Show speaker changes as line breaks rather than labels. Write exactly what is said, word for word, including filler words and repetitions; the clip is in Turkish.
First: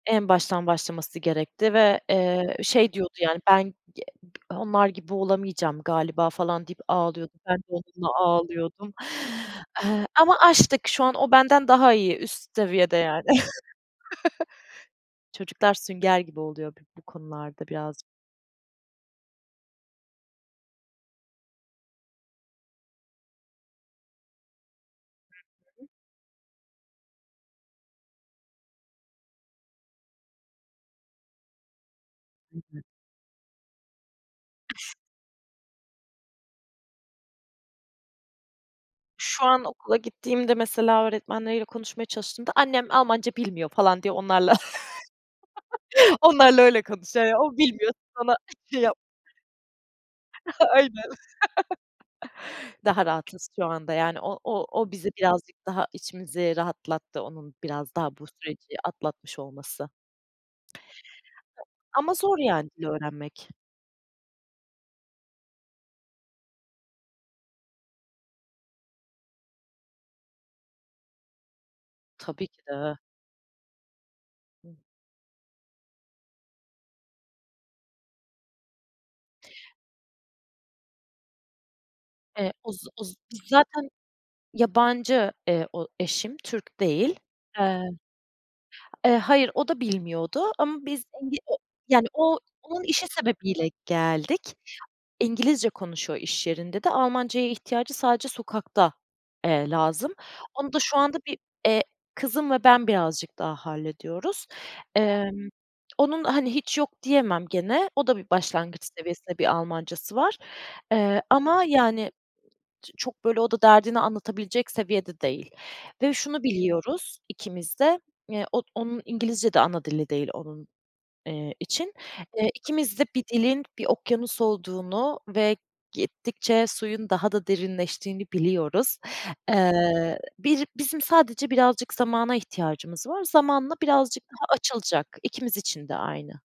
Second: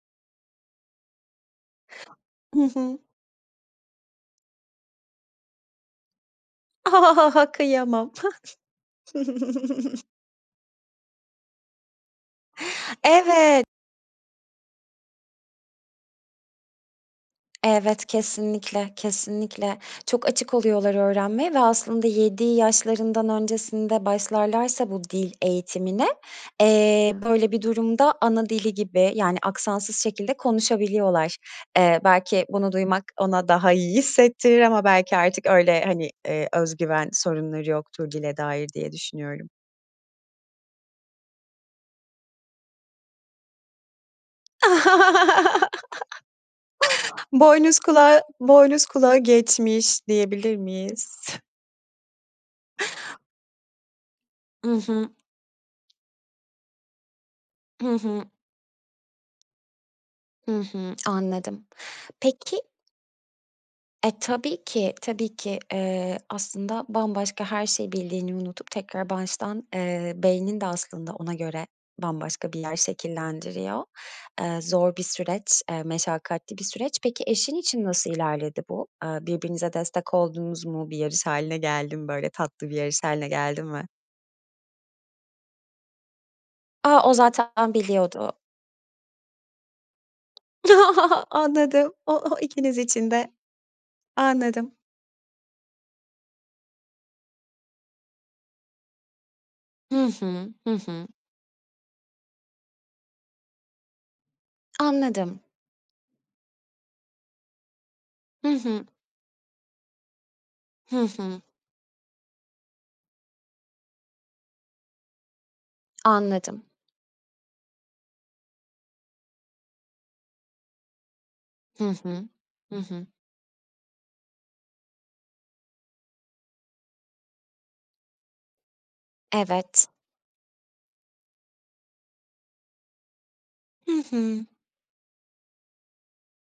En baştan başlaması gerekti ve, eee,
Hı
şey
hı.
diyordu yani, "Ben ye bı onlar gibi olamayacağım galiba." falan deyip ağlıyordu. Ben de onunla
Kıyamam.
ağlıyordum, eee, ama aştık şu an, o benden daha iyi, üst seviyede yani.
Evet.
Çocuklar sünger gibi oluyor bi bu konularda birazcık.
Evet kesinlikle, kesinlikle. Çok açık oluyorlar öğrenmeye ve aslında yedi yaşlarından öncesinde başlarlarsa bu dil
Hı hı.
eğitimine, eee, böyle bir durumda ana dili gibi, yani aksansız şekilde konuşabiliyorlar. Eee, belki
Hı
bunu
hı.
duymak ona daha iyi hissettirir ama belki artık öyle, hani, eee, öz güven sorunları yoktur dile dair diye
Şu
düşünüyorum.
an okula gittiğimde mesela öğretmenleriyle konuşmaya çalıştığımda: "Annem Almanca bilmiyor." falan diye onlarla onlarla öyle konuşuyor. Ya, o
Boynuz
bilmiyor
kulağı
sen ona şey
boynuz
yap
kulağı geçmiş diyebilir
Aynen.
miyiz?
Daha rahatız şu anda. Yani, o o
I
o
hı.
bizi birazcık daha içimizi rahatlattı, onun
Hı
biraz daha
hı.
bu süreci atlatmış olması.
I hı anladım.
Ama zor
Peki
yani dil öğrenmek.
E, tabii ki, tabii ki. Eee, aslında bambaşka her şeyi bildiğini unutup tekrar baştan, eee, beynin de aslında ona göre
Tabii
bambaşka bir
ki
yer
de.
şekillendiriyor. Eee, zor bir süreç, eee, meşakkatli bir süreç. Peki, eşin için nasıl ilerledi bu? Eee, birbirinize destek oldunuz mu? Bir yarış hâline geldi mi, böyle
Eee,
tatlı
o
bir
z
yarış
o z
hâline geldi mi?
zaten yabancı, eee, o eşim Türk
A! O
değil.
zaten
Eee,
biliyordu.
eee, hayır, o da bilmiyordu ama biz İngi o
Anladım,
yani
o
o
o ikiniz
onun işi
için de.
sebebiyle geldik.
Anladım.
İngilizce konuşuyor iş yerinde de. Almanca'ya ihtiyacı sadece sokakta, eee,
Hı
lazım.
hı. Hı
Onu da şu
hı.
anda bir, eee, kızım ve ben birazcık daha hallediyoruz.
Anladım.
Emm, onun, hani, hiç yok diyemem gene. O da bir
Hı
başlangıç
hı.
seviyesinde bir Almanca'sı var,
Hı
eee,
hı.
ama yani ç çok böyle o da derdini anlatabilecek seviyede değil ve şunu
Anladım.
biliyoruz ikimiz de, eee, od onun İngilizce de ana dili değil onun, eee,
Hı
için.
hı.
Eee,
Hı
ikimiz de
hı.
bir dilin bir okyanus olduğunu ve gittikçe suyun daha da derinleştiğini biliyoruz.
Evet.
Eee, bir bizim sadece birazcık zamana ihtiyacımız var. Zamanla
Hı
birazcık
hı.
daha açılacak. İkimiz için de aynı.